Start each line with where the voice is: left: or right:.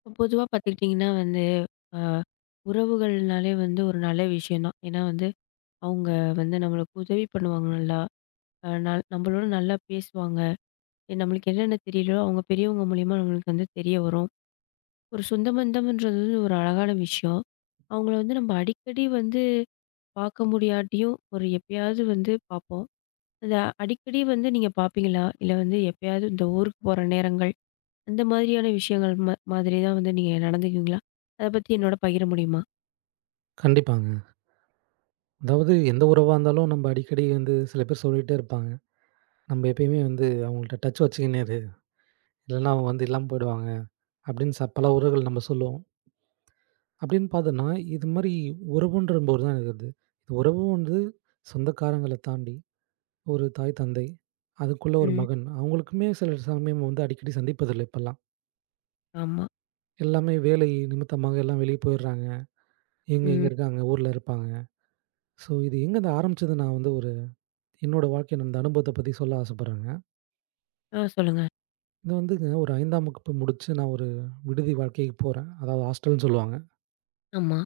left: இப்ப பொதுவா பார்த்துக்கிட்டிங்கன்னா வந்து, அ உறவுகள்னாலே ஒரு நல்ல விஷயம் தான். ஏன்னா வந்து, அவங்க வந்து நம்மளுக்கு உதவி பண்ணுவாங்க நல்லா. அ நல் நம்மளோட நல்லா பேசுவாங்க. நம்மளுக்கு என்னென்ன தெரியலையோ, அவங்க பெரியவங்க மூலியமா நம்மளுக்கு தெரிய வரும். ஒரு சொந்த பந்தம்ன்றது ஒரு அழகான விஷயம். அவங்கள நம்ம அடிக்கடி பார்க்க முடியாட்டியும், ஒரு எப்பயாவது பார்ப்போம். அந்த அடிக்கடி நீங்க பார்ப்பீங்களா? இல்ல எப்பயாவது இந்த ஊருக்கு போற நேரங்கள் அந்த மாதிரியான விஷயங்கள் மாதிரி தான் நீங்க நடந்துக்குவீங்களா? அத பத்தி என்னோட பகிர முடியுமா?
right: கண்டிப்பாங்க. அதாவது எந்த உறவா இருந்தாலும் நம்ம அடிக்கடி வந்து சில பேர் சொல்லிட்டே இருப்பாங்க. நம்ம எப்பயுமே வந்து அவங்கள்ட்ட டச் வச்சுக்கின்னே இரு. இல்லன்னா அவங்க வந்து இல்லாம போயிடுவாங்க. அப்படின்னு பல உறவுகள் நம்ம சொல்லுவோம். அப்படின்னு பார்த்தோன்னா, இது மாரி உறவுன்றம்போது தான் இருக்குது. இது உறவு வந்து சொந்தக்காரங்கள தாண்டி ஒரு தாய், தந்தை, அதுக்குள்ள ஒரு
left: ம்.
right: மகன். அவங்களுக்குமே சில சமயம் வந்து அடிக்கடி சந்திப்பதில்ல இப்பல்லாம்.
left: ஆமா.
right: எல்லாமே வேலை நிமித்தமாக எல்லாம் வெளிய போயிடுறாங்க. இவங்க
left: ம்.
right: இங்க இருக்காங்க, ஊர்ல இருப்பாங்க. ஸோ இது எங்கருந்து ஆரம்பிச்சது நான் வந்து ஒரு என்னோட வாழ்க்கையில நடந்த அனுபவத்த பத்தி சொல்ல ஆசைப்படுறேங்க.
left: ஆ, சொல்லுங்க.
right: இது வந்துங்க ஒரு 5ஆம் வகுப்பு முடிச்சு நான் ஒரு விடுதி வாழ்க்கைக்கு போறேன். அதாவது ஹாஸ்டல்ன்னு சொல்லுவாங்க.
left: ஆமா.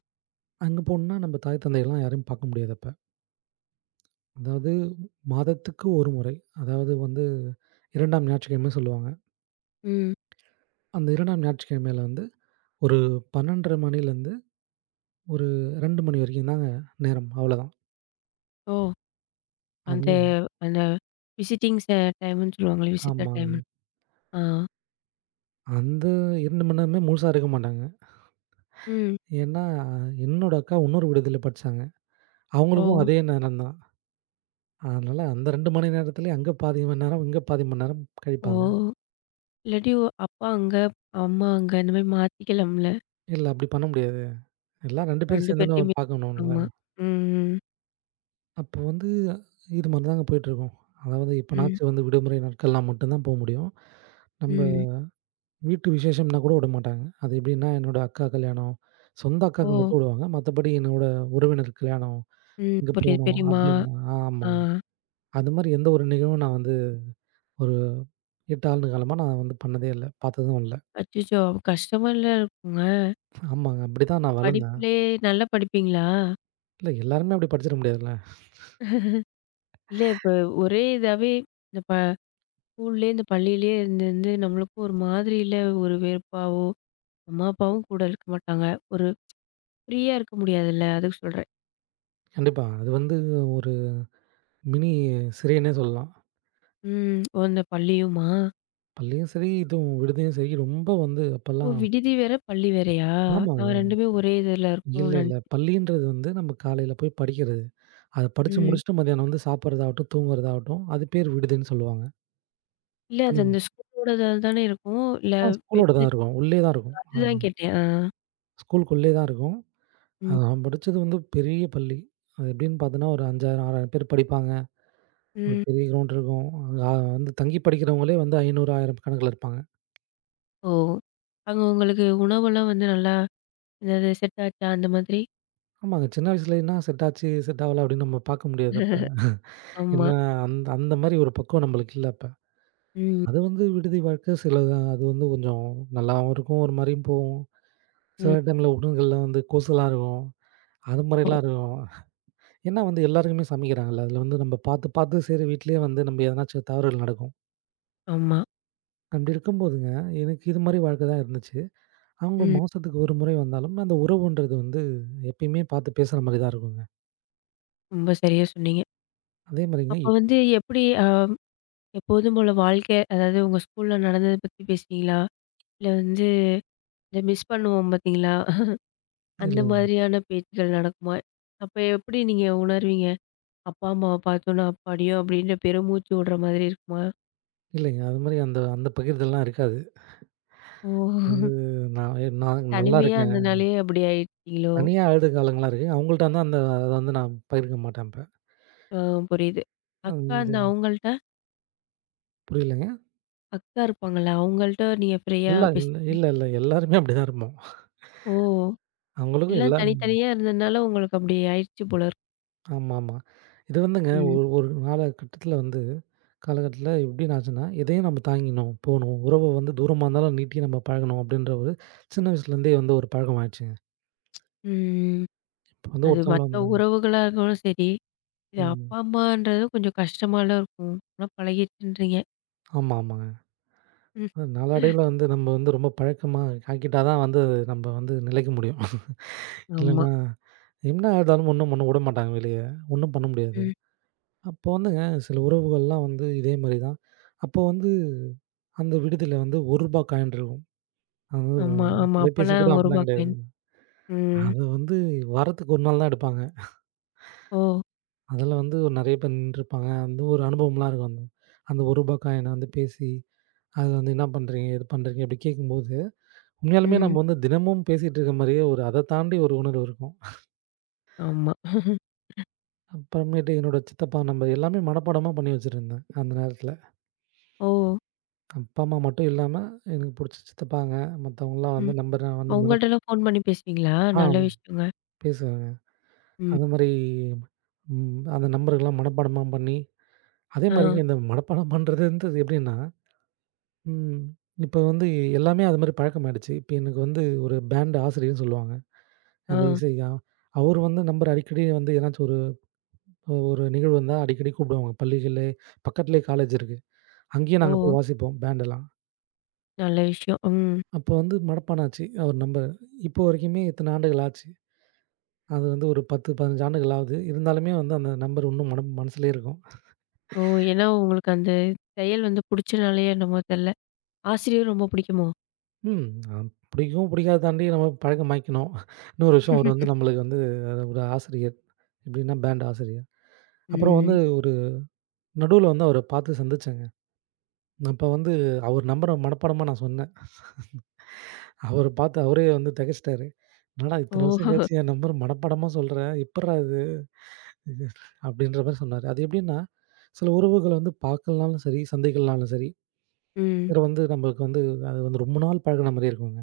right: அங்க போனோம்னா நம்ம தாய் தந்தையலாம் யாரையும் பார்க்க முடியாது அப்ப. அதாவது மாதத்துக்கு 1 முறை. அதாவது வந்து 2ஆம் ஞாயிற்றுக்கிழமை சொல்லுவாங்க.
left: ம்.
right: அந்த 2ஆம் ஞாயிற்றுக்கிழமையில வந்து ஒரு 12:30 மணிலேருந்து ஒரு 2 மணி வரைக்கும் தாங்க நேரம். அவ்வளோதான்.
left: ஓ! அந்த
right: அதுவும்
left: அந்த விசிட்டிங் டைம்ன்னு சொல்லுவாங்கல்ல. Visitor time.
right: ஆமாங்க.
left: ஆ.
right: அந்த 2 மணி நேரமே முழுசா இருக்க மாட்டாங்க.
left: ம்.
right: ஏன்னா என்னோட அக்கா இன்னொரு விடுதியில படிச்சாங்க. அவங்களுக்கும்
left: ஓ!
right: அதே நேரம் தான். அதனால அந்த 2 மணி நேரத்திலேயே அங்க பாதி மணி நேரம், இங்க பாதி மணி நேரம்
left: ஓ!
right: கழிப்பாங்க.
left: இல்லாட்டி அப்பா அங்க, அம்மா அங்க இந்த மாரி மாத்திக்கலாம்ல?
right: இல்ல அப்படி பண்ண முடியாது. எல்லாம் 2 பேரும்
left: 2
right: சேர்ந்துன்னு
left: பேர்ட்டயுமே.
right: பார்க்கணும்ல.
left: ஆமா. ம், ம்.
right: அப்போ வந்து இது மாரி தாங்க போயிட்டுருக்கும். அதாவது
left: ம்.
right: எப்பனாச்சும் வந்து விடுமுறை நாட்கள்லாம் மட்டும் தான் போ முடியும். நம்ப
left: ம்.
right: வீட்டு விசேஷம்னா கூட விடமாட்டாங்க. அது எப்படின்னா, என்னோட அக்கா கல்யாணம், சொந்த அக்காவுக்கு
left: ஓ!
right: மட்டும் விடுவாங்க. மத்தபடி என்னோட உறவினர் கல்யாணம்,
left: ம்.
right: இங்க
left: புரியுது.
right: போணும்
left: பெரியம்மா.
right: அப்படின்னு
left: ஆ.
right: ஆமா. அது மாரி எந்த ஒரு நிகழ்வும் நான் வந்து ஒரு 8 ஆண்டு காலமா நான் வந்து பண்ணதே இல்ல. பார்த்ததும் இல்ல.
left: அச்சச்சோ! கஷ்டமால்ல இருக்குங்க.
right: ஆமாங்க. அப்படிதான் நான் வளர்ந்தேன்.
left: படிப்புலயே நல்லா படிப்பீங்களா?
right: இல்ல எல்லாருமே அப்படி படிச்சிட முடியாதுல்ல.
left: இல்ல இப்ப ஒரே இதாவே இந்த ப ஸ்கூல்லேயே, இந்த பள்ளியிலேயே இருந்து இருந்து நம்மளுக்கும் ஒரு மாதிரியில ஒரு வெறுப்பாவோ, அம்மா அப்பாவும் கூட இருக்க மாட்டாங்க. ஒரு ஃப்ரீயா இருக்க முடியாதுல்ல, அதுக்கு சொல்றேன்.
right: கண்டிப்பா. அது வந்து ஒரு மினி சிறைன்னே சொல்லலாம்.
left: ம். ஓ! இந்த பள்ளியுமா?
right: பள்ளியும் சரி, இதுவும் விடுதியும் சரி, ரொம்ப வந்து
left: ஓ!
right: அப்பல்லாம்
left: விடுதி வேற, பள்ளி வேறயா? நாங்க
right: ஆமாங்க.
left: 2மே ஒரே இதுல
right: இல்ல,
left: இருக்கோம்னு
right: இல்ல.
left: நெனச்சேன்.
right: பள்ளின்றது வந்து நம்ம காலையில போய் படிக்கிறது. அத படிச்சு
left: ம்.
right: முடிச்சுட்டு மதியானம் வந்து சாப்பிடுறதாகட்டும், தூங்குறதாகட்டும், அது பேர் விடுதின்னு சொல்லுவாங்க.
left: இல்ல
right: இப்ப
left: அது
right: நம்ம
left: அந்த ஸ்கூலோடது தானே இருக்கும். இல்ல
right: ஸ்கூலோட
left: வெளியில
right: தான் இருக்கும். உள்ளே தான் இருக்கும்.
left: அதுதான் கேட்டேன். ஆ.
right: ஸ்கூலுக்குள்ளே தான் இருக்கும்.
left: ம்.
right: நான் படிச்சது வந்து பெரிய பள்ளி. அது எப்படின்னு பார்த்தோன்னா, ஒரு 5,000, 6,000 பேர் படிப்பாங்க. ஒரு
left: ம்.
right: பெரிய கிரவுண்ட் இருக்கும். அங்க வந்து தங்கி படிக்கிறவங்களே வந்து 500, 1,000 கணக்குல இருப்பாங்க.
left: ஓ! அங்க உங்களுக்கு உணவெல்லாம் நல்லா, ஏதாவது செட் ஆச்சா? அந்த மாதிரி?
right: ஆமாங்க. சின்ன வயசுல என்ன செட் ஆச்சு, செட் ஆவல அப்படின்னு நம்ம பார்க்க முடியாது அப்ப.
left: ஆமா.
right: ஏன்னா, அந்த அந்த மாரி ஒரு பக்குவம் நம்மளுக்கு இல்ல அப்ப.
left: ம்.
right: அது வந்து விடுதி வாழ்க்கை சில அது வந்து கொஞ்சம் நல்லாவும் இருக்கும். ஒரு மாரியும் போகும். சில
left: ம்.
right: டைம்ல உணவுகள்ல வந்து கொசுலாம் இருக்கும். அது
left: ஓ!
right: மாரிலாம் இருக்கும். ஏன்னா வந்து எல்லாருக்குமே சமைக்கிறாங்கல்ல. அதில வந்து நம்ம பார்த்து, பார்த்து சரி வீட்லயே வந்து நம்ம எதனாச்சும் தவறுகள் நடக்கும்.
left: ஆமா.
right: அப்படி இருக்கும்போதுங்க, எனக்கு இது மாரி வாழ்க்கை தான் இருந்துச்சு. அவங்க
left: ம்.
right: மாசத்துக்கு ஒரு முறை வந்தாலும், அந்த உறவுன்றது வந்து எப்பயுமே பார்த்து பேசுற மாரி தான் இருக்குங்க.
left: ரொம்ப சரியா சொன்னீங்க.
right: அதே மாரிங்க
left: அப்ப எப்படி எப்போதும் போல வாழ்க்கை அதாவது உங்க ஸ்கூல்ல நடந்தத பத்தி பேசுனீங்களா? இல்ல இந்த மிஸ் பண்ணுவோம் பார்த்தீங்களா? அந்த
right: இல்ல
left: மாதிரியான பேச்சுக்கள் நடக்குமா? அப்ப எப்படி நீங்க உணர்வீங்க? அப்பா, அம்மாவ பார்த்தோன்னா, "அப்பாடியோ!" அப்படின்ற பெருமூச்சு விடுற மாதிரி இருக்குமா?
right: இல்லைங்க. அது மாரி அந்த அந்த பகிர்தல்லாம் இருக்காது.
left: ஓ!
right: வந்து நான் நான் நல்லா
left: தனிமையா
right: இருக்கேன்.
left: இருந்தனாலயே அப்படி ஆயிட்டீங்களோ?
right: தனியா அழுத காலங்கள்லாம் இருக்கு. அவங்கள்ட்ட வந்து அந்த அத வந்து நான் பகிர்க்க மாட்டேன்.
left: ஆ, புரியுது. அக்கா
right: அந்த
left: இருந்தா அவங்கள்ட்ட?
right: புரியலங்க.
left: அக்கா இருப்பாங்கல்ல, அவங்கள்ட்ட நீங்க ஃப்ரீயா
right: இல்ல, இல்ல,
left: பேசுவீங்க?
right: இல்ல, இல்ல. எல்லாருமே அப்படிதான் இருப்போம்.
left: ஓ!
right: அவங்களுக்கும்
left: எல்லாம்
right: எல்லா
left: தனித்தனியா இருந்ததுனால உங்களுக்கு அப்படி ஆயிடுச்சு போல இருக்கு.
right: ஆமாமா. இது வந்துங்க
left: ம்.
right: ஒரு ஒரு காலகட்டத்தில வந்து காலகட்டத்தில எப்படின்னு ஆச்சுன்னா, இதையும் நம்ம தாங்கிணும், போணும். உறவு வந்து தூரமா இருந்தாலும் நீட்டி நம்ம பழகணும் அப்படின்ற ஒரு சின்ன வயசுலேருந்தே வந்து ஒரு பழக்கம் ஆயிடுச்சுங்க.
left: ம்.
right: இப்போ வந்து
left: அது
right: ஒருத்தவங்கள
left: மத்த
right: வந்து
left: உறவுகளா இருந்தாலும் சரி, இது
right: ம்.
left: அப்பா, அம்மான்றது கொஞ்சம் கஷ்டமாலாம் இருக்கும். ஆனா பழகிருச்சுன்றீங்க.
right: ஆமா, ஆமாங்க.
left: ம்.
right: அது நாளடைவில வந்து நம்ம வந்து ரொம்ப பழக்கமா ஆக்கிட்டா தான் வந்து நம்ம வந்து நிலைக்க முடியும்.
left: ஆமா.
right: இல்லன்னா என்ன ஆனாலும் ஒண்ணும் பண்ண விட மாட்டாங்க வெளிய. ஒண்ணும் பண்ண முடியாது.
left: ம்.
right: அப்போ வந்துங்க, சில உறவுகள்லாம் வந்து இதே மாரி தான். அப்போ வந்து அந்த விடுதியில வந்து ரூ. 1 காயின் இருக்கும். அது வந்து
left: ஆமா, ஆமா.
right: தொலைபேசி
left: அப்பலாம் ரூ.
right: கூட
left: 1
right: அப்பலாம் கிடையாது.
left: காயின். ம்.
right: அது வந்து வாரத்துக்கு 1 நாள் தான் எடுப்பாங்க.
left: ஓ!
right: அதில வந்து ஒரு நெறைய பேர் நின்னுட்ருப்பாங்க. அந்த ஒரு அனுபவம்லாம் இருக்கும் அந்த அந்த ரூ. 1 காயின வந்து பேசி, அது வந்து "என்ன பண்றீங்க? ஏது பண்றீங்க?" அப்படி கேட்கும்போது, உண்மையாலுமே
left: ம்.
right: நம்ம வந்து தினமும் பேசிட்டு இருக்க மாரியே ஒரு அத தாண்டி ஒரு உணர்வு இருக்கும்.
left: ஆமா.
right: அப்புறமேட்டு என்னோட சித்தப்பா நம்பர் எல்லாமே மனப்பாடமா பண்ணி வச்சிருந்தேன் அந்த நேரத்தில.
left: ஓ!
right: அப்பா, அம்மா மட்டும் இல்லாம, எனக்கு புடிச்ச சித்தப்பாங்க, மத்தவங்கலாம் வந்து
left: ம்.
right: நம்பர் நான் வந்து மனப்
left: அவங்கள்ட்டலாம் ஃபோன் பண்ணி பேசுவீங்களா?
right: ஆ
left: நல்ல விஷயங்க.
right: பேசுவேங்க.
left: ம்.
right: அது மாரி அந்த நம்பர்கள்லாம் மனப்பாடமா பண்ணி, அதே
left: ஆ,
right: மாரிங்க இந்த மனப்பாடம் பண்றதுன்றது எப்படின்னா, ம் இப்ப வந்து எல்லாமே அது மாரி பழக்கமாயிடுச்சு. இப்ப எனக்கு வந்து ஒரு பேண்ட் ஆசிரியர்ன்னு சொல்லுவாங்க. அந்த
left: ஆ.
right: இசை அவரு வந்து நம்பர் அடிக்கடி வந்து ஏதாச்சும் ஒரு ஒரு நிகழ்வு வந்தா அடிக்கடி கூப்பிடுவாங்க. பள்ளிகள்ல பக்கத்திலேயே காலேஜ் இருக்கு. அங்கேயே
left: ஓ!
right: நாங்க போய் வாசிப்போம் பேண்டெல்லாம்.
left: நல்ல விஷயம். ம்.
right: அப்போ வந்து மனப்பாடம் ஆச்சு. அவர் நம்பர். இப்போ வரைக்குமே இத்தன ஆண்டுகள் ஆச்சு. அது வந்து ஒரு 10, 15 ஆண்டுகள் ஆகுது. இருந்தாலுமே வந்து அந்த நம்பர் இன்னும் மனம் மனசுலயே இருக்கும்.
left: ஓ! ஏன்னா உங்களுக்கு அந்த செயல் புடிச்சனாலயோ என்னமோ தெர்ல. ஆசிரியர் ரொம்ப புடிக்குமோ?
right: ம் அ பிடிக்கும், பிடிக்காத தாண்டி நம்ம பழக்கமாக்கினோம். இன்னொரு விஷயம் அவர் வந்து நம்மளுக்கு வந்து அது ஒரு ஆசிரியர். எப்படின்னா பேண்ட் ஆசிரியர். அப்புறம் வந்து
left: ம்.
right: ஒரு நடுவுல வந்து அவர பார்த்து சந்திச்சேங்க. அப்ப வந்து அவர் நம்பர மனப்பாடமா நான் சொன்னேன். அவர பார்த்து அவரே வந்து தெகச்சுட்டாரு. "என்னடா இத்தன
left: ஓ!
right: வருஷம் கழிச்சு என் நம்பர் மனப்பாடமா சொல்ற, எப்புட்றா இது?" அப்படின்ற மாரி சொன்னாரு. அது எப்படின்னா, சில உறவுகள வந்து பார்க்கலனாலும் சரி, சந்திக்கலனாலும் சரி,
left: ம்.
right: சில வந்து நம்மளுக்கு வந்து அது வந்து ரொம்ப நாள் பழகுன மாரியே இருக்குங்க.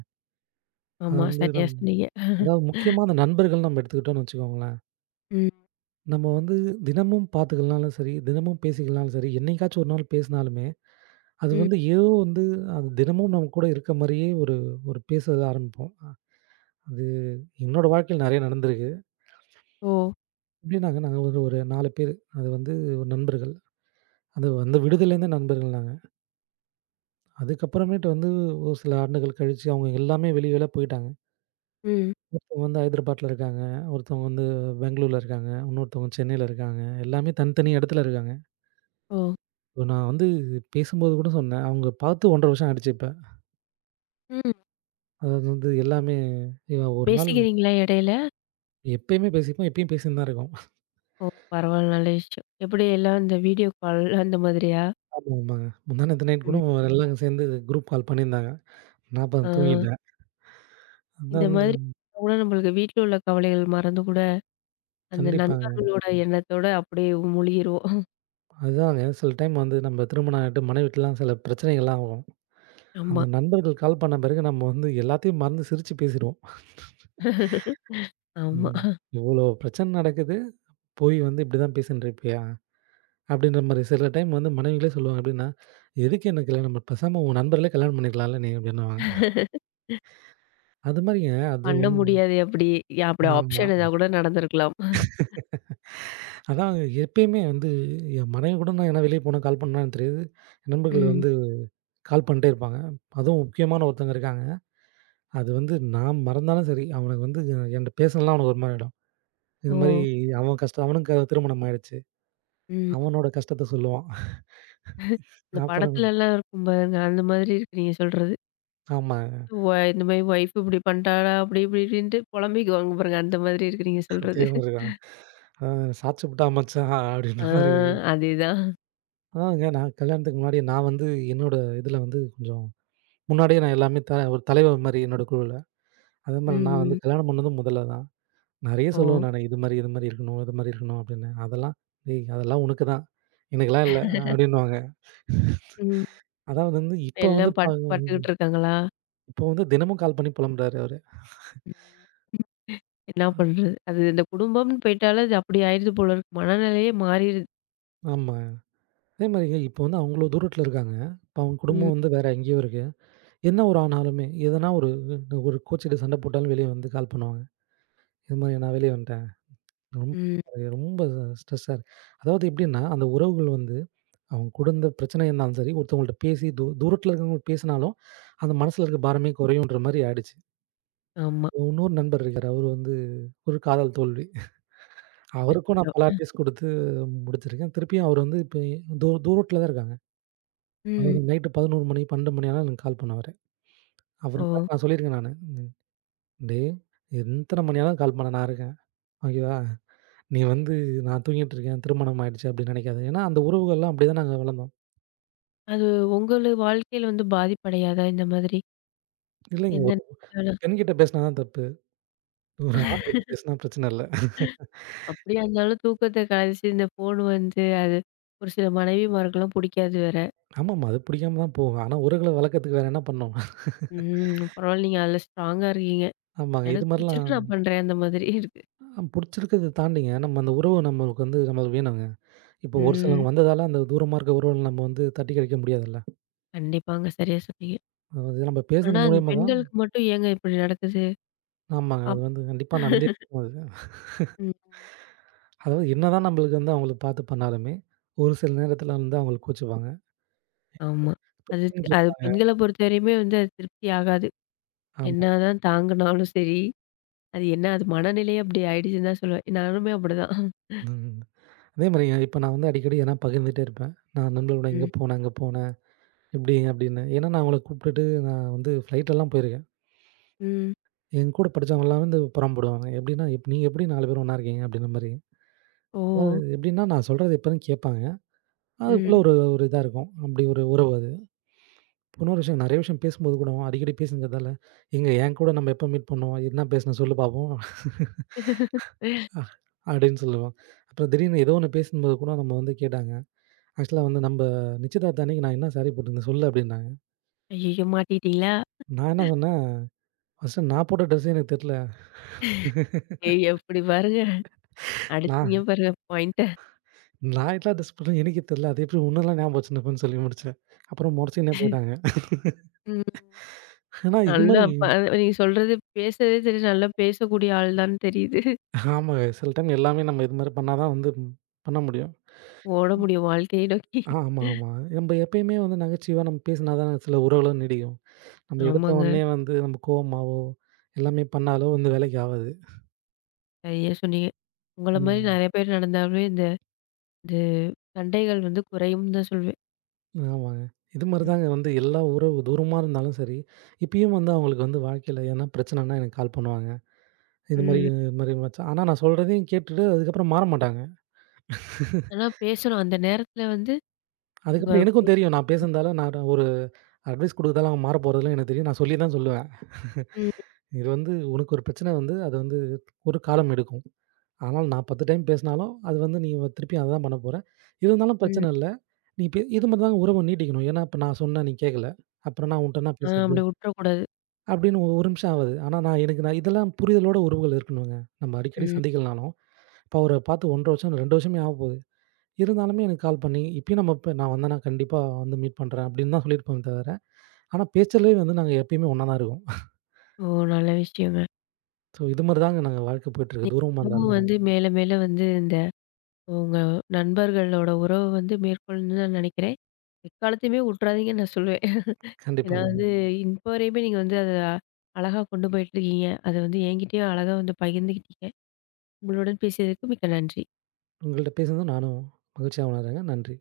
right: அது
left: ஆமா.
right: வந்து
left: சரியா
right: நம்
left: சொன்னீங்க.
right: அதாவது முக்கியமா அந்த நண்பர்கள் நம்ம எடுத்துக்கிட்டோம்னு வச்சுக்கோங்களேன்.
left: ம்,
right: நம்ம வந்து தினமும் பார்த்துக்கலனாலும் சரி, தினமும் பேசிக்கலனாலும் சரி, என்னைக்காச்சும் ஒரு நாள் பேசினாலுமே, அது
left: ம்.
right: வந்து ஏதோ வந்து அது தினமும் நம்ம கூட இருக்க மாரியே ஒரு ஒரு பேச ஆரம்பிப்போம். அது என்னோட வாழ்க்கையில நெறைய நடந்திருக்கு.
left: ஓ!
right: எப்படின்னாங்க நாங்க ஒரு ஒரு 4 பேரு. அது வந்து ஒரு நண்பர்கள். அது வந்து விடுதியிலேருந்தே நண்பர்கள் நாங்க. அதுக்கப்புறமேட்டு வந்து ஒரு சில ஆண்டுகள் கழிச்சு அவங்க எல்லாமே வெளி வெளில போயிட்டாங்க.
left: ம்.
right: ஒருத்தவங்க வந்து ஹைதராபாட்ல இருக்காங்க, ஒருத்தவங்க வந்து பெங்களூர்ல இருக்காங்க, இன்னொருத்தவங்க சென்னையில இருக்காங்க. எல்லாமே தனித்தனி இடத்துல இருக்காங்க.
left: ஓ!
right: நான் வந்து பேசும்போது கூட சொன்னேன். அவங்க பார்த்து 1 1/2 வருஷம் ஆயிடுச்சு இப்ப.
left: ம்.
right: அதாவது வந்து எல்லாமே இவன் ஒரு நாள்
left: பேசிக்கிறீங்களா இடையில?
right: எப்பயுமே பேசிப்போம். எப்பயும் பேசின்னு தான் இருக்கோம்.
left: ஓ! பரவாயில்ல நல்ல விஷயம். எப்படி எல்லாம் இந்த வீடியோ கால் அந்த மாதிரியா?
right: ஆமா, ஆமாங்க. முந்தா நேத்து நைட் கூட
left: ம்.
right: எல்லாரும் சேர்ந்து குரூப் கால் பண்ணியிருந்தாங்க. நான் அப்ப
left: ஆ,
right: தூங்கிட்டேன்.
left: இந்த
right: அதான் வந்து
left: மாதிரி கூட நம்மளுக்கு வீட்ல உள்ள கவலைகள் மறந்து கூட, அந்த
right: கண்டிப்பாங்க.
left: நண்பர்களோட எண்ணத்தோட அப்படியே மூழ்கிருவோம்.
right: அதுதாங்க சில டைம் வந்து நம்ம திருமணம் ஆயிட்டு மனைவிட்டலாம் சில பிரச்சனைகள்லாம் ஆகும்.
left: ஆமா.
right: அந்த நண்பர்கள் கால் பண்ண பிறகு நம்ம வந்து எல்லாத்தையும் மறந்து சிரிச்சு பேசிருவோம்.
left: ஆமா.
right: ம். இவ்வளோ பிரச்சனை நடக்குது. போய் வந்து இப்படிதான் பேசின்ருப்பியா? அப்படின்ற மாரி. சில டைம் வந்து மனைவிகளே சொல்லுவாங்க எப்படின்னா, "எதுக்கு எனக்கு கல்யாணம் பேசாம உன் நண்பர்களே கல்யாணம் பண்ணிக்கலாம்ல நீ" அப்படின்னுவாங்க. அது மாரிங்க அது
left: பண்ண முடியாது அப்படி. அப்படி
right: ஆமா.
left: ஆப்ஷன் எதா கூட நடந்திருக்கலாம்.
right: அதான் எப்பயுமே வந்து என் மனைவி கூட நான் எங்கனா வெளிய போனா கால் பண்ணா எனக்கு தெரியாது. நண்பர்கள்
left: ம்.
right: வந்து கால் பண்ணிட்டே இருப்பாங்க. அதுவும் முக்கியமான ஒருத்தவங்க இருக்காங்க. அது வந்து நான் மறந்தாலும் சரி, அவனுக்கு வந்து என்ட்ட பேசலனா அவனுக்கு ஒரு மாரி ஆயிடும். இது
left: ஓ!
right: மாரி அவன் கஷ்டம் அவனுக்கு திருமணம் ஆயிடுச்சு.
left: ம்.
right: அவனோட கஷ்டத்த சொல்லுவான்.
left: இந்த
right: அப்புறம்
left: படத்துலலாம் இருக்கும் பாருங்க, அந்த மாதிரி இருக்கு நீங்க சொல்றது.
right: ஆமா.
left: இந்த மாரி ஒய்ஃப் இப்படி பண்ட்டாடா, அப்படி இப்படி இப்படின்ட்டு பொலம்பிக்குவாங்க பாருங்க. அந்த மாதிரி இருக்கு நீங்க
right: அதே
left: சொல்றது.
right: மாரி தான். "அ சாச்சு புட்டா மச்சான்" அப்படின்ற
left: ஆ,
right: மாரி
left: அதேதான்.
right: ஆங்க. நான் கல்யாணத்துக்கு முன்னாடி நான் வந்து என்னோட இதில வந்து கொஞ்சம் முன்னாடியே நான் எல்லாமே ஒரு தலைவர் மாரி என்னோட குழுவுல. அதே மாரி நான் வந்து
left: ம்.
right: கல்யாணம் பண்ணதும் முதல்ல தான். நெறைய
left: ஓ!
right: சொல்லுவேன் நானு. இது மாரி, இது மாரி இருக்கணும், இது மாரி இருக்கணும் அப்படின்னு. அதெல்லாம் "ஏய் அதெல்லாம் உனக்கு தான். எனக்கெல்லாம் இல்ல" அப்படின்னுவாங்க.
left: ம்.
right: அதாவது வந்து இப்போ வந்து
left: எல்லாம் பட் பட்டுக்கிட்டு இருக்காங்களா?
right: இப்போ வந்து தினமும் கால் பண்ணி புலம்புறாரு அவரு.
left: ம். என்ன பண்றது? அது இந்த குடும்பம்னு போயிட்டாலே அது அப்படி ஆயிடுது போல இருக்கு. மனநிலையே மாறிடுது.
right: ஆமா. அதே மாரிங்க இப்போ வந்து அவ்ளோ தூரத்தில இருக்காங்க. இப்போ அவங்க
left: ம்.
right: குடும்பம் வந்து வேற எங்கேயோ இருக்கு. என்ன ஒரு ஆனாலுமே, எதனா ஒரு ஒரு கோச்சிட்டு சண்டை போட்டாலும் வெளிய வந்து கால் பண்ணுவாங்க. "இது மாரி நான் வெளிய வந்துட்டேன்." ரொம்ப
left: ம்.
right: அது ரொம்ப ஸ்ட்ரெஸ்ஸா இருக்கு. அதாவது எப்படின்னா, அந்த உறவுகள் வந்து அவங்க கூட இருந்த பிரச்சனையா இருந்தாலும் சரி, ஒருத்தவங்கள்ட்ட பேசி தூரத்தில இருக்கிறவங்கள்ட்ட பேசினாலும், அந்த மனசுல இருக்க பாரமே குறையுன்ற மாரி ஆயிடுச்சு.
left: ஆமா.
right: இன்னொரு நண்பர் இருக்காரு. அவரு வந்து ஒரு காதல் தோல்வி. அவருக்கும்
left: அச்சச்சோ!
right: நான் பல அட்வைஸ் குடுத்து முடிச்சிருக்கேன். திருப்பியும் அவர் வந்து இப்ப தூரத்தில தான் இருக்காங்க.
left: ம்.
right: அவரு நைட்டு 11 மணி, 12 மணி ஆனாலும் எனக்கு கால் பண்ணுவாரு. அவருக்காக
left: ஓ!
right: நான் சொல்லியிருக்கேன் நானு. ம் டேய் எத்தன மணி ஆனாலும் கால் பண்ணு நான் இருக்கேன். ஓகேவா? நீ வந்து நான் தூங்கிட்டு இருக்கேன். திருமணம் ஆயிடுச்சு அப்படின்னு நினைக்காத. ஏன்னா அந்த உறவுகள்லாம் அப்படிதான் நாங்க வளர்ந்தோம்.
left: அது உங்களு வாழ்க்கையில பாதிப்படையாதா இந்த மாதிரி?
right: இல்லைங்க.
left: எந்த
right: ஒரு
left: நேரத்தினாலும்?
right: பெண்கிட்ட பேசினா தான் தப்பு. ஒரு ஆண்கிட்ட பேசினா பிரச்சனை இல்ல.
left: அப்படியா இருந்தாலும் தூக்கத்த கலைச்சு இந்த ஃபோன் அது ஒரு சில மனைவிமாருக்கெல்லாம் புடிக்காது வேற.
right: ஆமாமா. அது புடிக்காம தான் போகும். ஆனா உறவுகள வளர்க்கறதுக்கு வேற என்ன பண்ணோம்?
left: ம். பரவால்ல நீங்க அதுல ஸ்ட்ராங்கா இருக்கீங்க.
right: ஆமாங்க. இது
left: எனக்கு பிடிச்சிருக்கு
right: மாரிலாம்
left: நான் பண்றேன் அந்த மாதிரி இருக்கு.
right: புடிச்சிருக்கறத தாண்டிங்க, நம்ம அந்த உறவு நம்மளுக்கு வந்து நம்மளுக்கு வேணுங்க. இப்போ ஒரு
left: ம்.
right: சிலவங்க வந்ததால அந்த தூரமா இருக்க உறவுகள நம்ம வந்து தட்டி கழிக்க முடியாதுல்ல.
left: கண்டிப்பாங்க. சரியா சொன்னீங்க.
right: அதாவது நம்ம
left: ஆனா
right: பேசுனது
left: அந்த
right: மூலியமா தான்
left: பெண்களுக்கு மட்டும் ஏங்க இப்படி நடக்குது?
right: ஆமாங்க.
left: அப்
right: அது வந்து கண்டிப்பா நடந்தே இருக்கும் அது.
left: ம்.
right: அதாவது என்னதான் நம்மளுக்கு வந்து அவங்கள பார்த்து பண்ணாலுமே, ஒரு சில நேரத்தில வந்து அவங்கள கோச்சுப்பாங்க.
left: ஆமா. அது அது பெண்கள பொறுத்தவரையுமே அது திருப்தி ஆகாது.
right: ஆமா.
left: என்னதான் தாங்குனாலும் சரி, அது என்ன அது மனநிலையே அப்படி ஆயிடுச்சுன்னு தான் சொல்லுவேன். நானுமே அப்படிதான்.
right: ம். அதே மாரிங்க, இப்ப நான் வந்து அடிக்கடி எதனா பகிர்ந்துட்டே இருப்பேன். நான் நண்பர்களோட இங்க
left: ம்.
right: போனேன், அங்க போனேன். எப்படிங்க அப்படின்னு. ஏன்னா, நான் அவங்கள கூப்பிட்டுட்டு நான் வந்து ஃப்ளைட்லலாம் போயிருக்கேன்.
left: ம்.
right: என் கூட படிச்சவங்க எல்லாமே வந்து புறம்புடுவாங்க. எப்படின்னா, " நீங்க எப்படி 4 பேரும் ஒண்ணா இருக்கீங்க?" அப்படின்ற மாரி. அதாவது
left: ஓ!
right: எப்படின்னா, நான் சொல்றது எப்போதும் கேட்பாங்க.
left: ம்.
right: அதுக்குள்ள ஒரு ஒரு இதா இருக்கும். அப்படி ஒரு உறவு அது. இன்னொரு விஷயம் நெறைய விஷயம் பேசும்போது கூட அடிக்கடி பேசுனதால, "எங்க என் கூட நம்ம எப்போ மீட் பண்ணோம்? என்ன பேசினோம் சொல்லு பாப்போம்." அப்படின்னு சொல்லுவோம். அப்புறம் திடீர்னு ஏதோ ஒண்ணு பேசும்போது கூட நம்ம வந்து கேட்டாங்க. ஆக்சுவலா வந்து "நம்ப நிச்சயதார்த்த அன்னைக்கு நான் என்ன சாரி போட்டிருந்தேன் சொல்லு" அப்படின்னாங்க.
left: ஐய்யய்யோ! மாட்டிக்கிட்டீங்களா?
right: நான் என்ன சொன்னேன், "ஃபர்ஸ்ட்டு நான் போட்ட ட்ரெஸ்ஸே எனக்கு தெரியல.
left: ஏய் எப்படி பாருங்க. அடிச்சீங்க
right: நான்
left: பாருங்க பாயிண்ட்ட.
right: நான் எல்லாம் டெஸ்ட் பண்ணேன் எனக்கே தெரியல. அது எப்படி உன்னலாம் ஞாபகம் வச்சுருப்பேன்னு சொல்லி முடிச்சேன். அப்புறம் முறைச்சுக்கின்னே போயிட்டாங்க.
left: ம்.
right: ஆனா இது
left: நல்லா
right: மாரி
left: ப நீங்க சொல்றது பேசுறதே தெரியுது. நல்லா பேசக்கூடிய ஆள் தான்னு தெரியுது.
right: ஆமாங்க. சில டைம் எல்லாமே நம்ம இது மாரி பண்ணா தான் வந்து பண்ண முடியும்.
left: ஓட முடியும் வாழ்க்கையை நோக்கி.
right: ஆமா, ஆமா. நம்ப எப்பயுமே வந்து நகைச்சுவையா நம்ம பேசினா தான் சில உறவுலாம் நீடிக்கும். நம்ம எடுத்த
left: ஆமாங்க.
right: உடனே வந்து நம்ம கோவமாவோ, எல்லாமே பண்ணாலோ வந்து வேலைக்கு ஆவாது.
left: சரியா சொன்னீங்க. உங்கள மாரி
right: ம்.
left: நெறைய பேர் நடந்தாவே இந்த இது சண்டைகள் குறையும்னு தான் சொல்வேன்.
right: ஆமாங்க. இது மாரி தாங்க வந்து எல்லா உறவு தூரமா இருந்தாலும் சரி, இப்பயும் வந்து அவங்களுக்கு வந்து வாழ்க்கையில எதனா பிரச்சனைன்னா எனக்கு கால் பண்ணுவாங்க. இது மாரி
left: ம்.
right: இது மாரி மச்சான் ஆனா நான் சொல்றதையும் கேட்டுட்டு அதுக்கப்புறம் மாற மாட்டாங்க.
left: ஆனா பேசணும். அந்த நேரத்துல வந்து உங்க
right: அதுக்கப்புறம்
left: பே
right: எனக்கும் தெரியும். நான் பேசுனதால நான் ஒரு அட்வைஸ் குடுக்கறதால அவன் மாற போறதில்லன்னு எனக்கு தெரியும். நான் சொல்லி தான் சொல்லுவேன்.
left: ம்,
right: இது வந்து உனக்கு ஒரு பிரச்சனை வந்து அது வந்து ஒரு காலம் எடுக்கும். ஆனால் நான் 10 டைம் பேசினாலும் அது வந்து நீ திருப்பி அத தான் பண்ண போற. இருந்தாலும்
left: ம்.
right: பிரச்சனை இல்ல. நீ பே இது மாரி தாங்க உறவ நீட்டிக்கணும். ஏன்னா இப்ப நான் சொன்னேன் நீ கேட்கல. அப்புறம் நான் உன்ட்ட என்ன
left: ஆ,
right: பேசுறது?
left: அப்படி விட்டுறக்கூடாது.
right: அப்படின்னு ஒரு ஒரு நிமிஷம் ஆகுது. ஆனா நான் எனக்கு நான் இதெல்லாம் புரிதலோட உறவுகள் இருக்கணுங்க. நம்ம அடிக்கடி
left: ம்.
right: சந்திக்கலனாலும், இப்ப அவர பார்த்து 1 1/2 வருஷம், 2 வருஷமே ஆகப்போகுது. இருந்தாலுமே எனக்கு கால் பண்ணி, இப்பயும் நம்ம இப்ப நான் வந்தேன்னா கண்டிப்பா வந்து மீட் பண்றேன் அப்படின்னு தான் சொல்லியிருப்பேன் தவிர ஆனா, பேச்சுலயே வந்து நாங்க எப்பயுமே ஒண்ணா தான் இருக்கோம்.
left: ஓ! நல்ல விஷயங்க.
right: ஸோ இது மாரி தாங்க நாங்க வாழ்க்கை போயிட்டுருக்கு.
left: நீங்க
right: தூரமா
left: இன்னமும்
right: இருந்தாலுமே.
left: மேல மேல இந்த உங்க நண்பர்களோட உறவ மேற்கொள்ளணும்னு நான் நெனைக்கிறேன். எக்காலத்தையுமே விட்டுறாதீங்கன்னு நான் சொல்லுவேன். ஏன்னா
right: கண்டிப்பாங்க.
left: இப்போ வரையுமே நீங்க அத அழகா கொண்டு போயிட்டுருக்கீங்க. அத என்கிட்டயும் அழகா பகிர்ந்துக்கிட்டீங்க. உங்களுடன் பேசியதற்கு மிக்க நன்றி.
right: உங்கள்ட்ட பேசுனது நானும் மகிழ்ச்சியா உணர்றேங்க. நன்றி.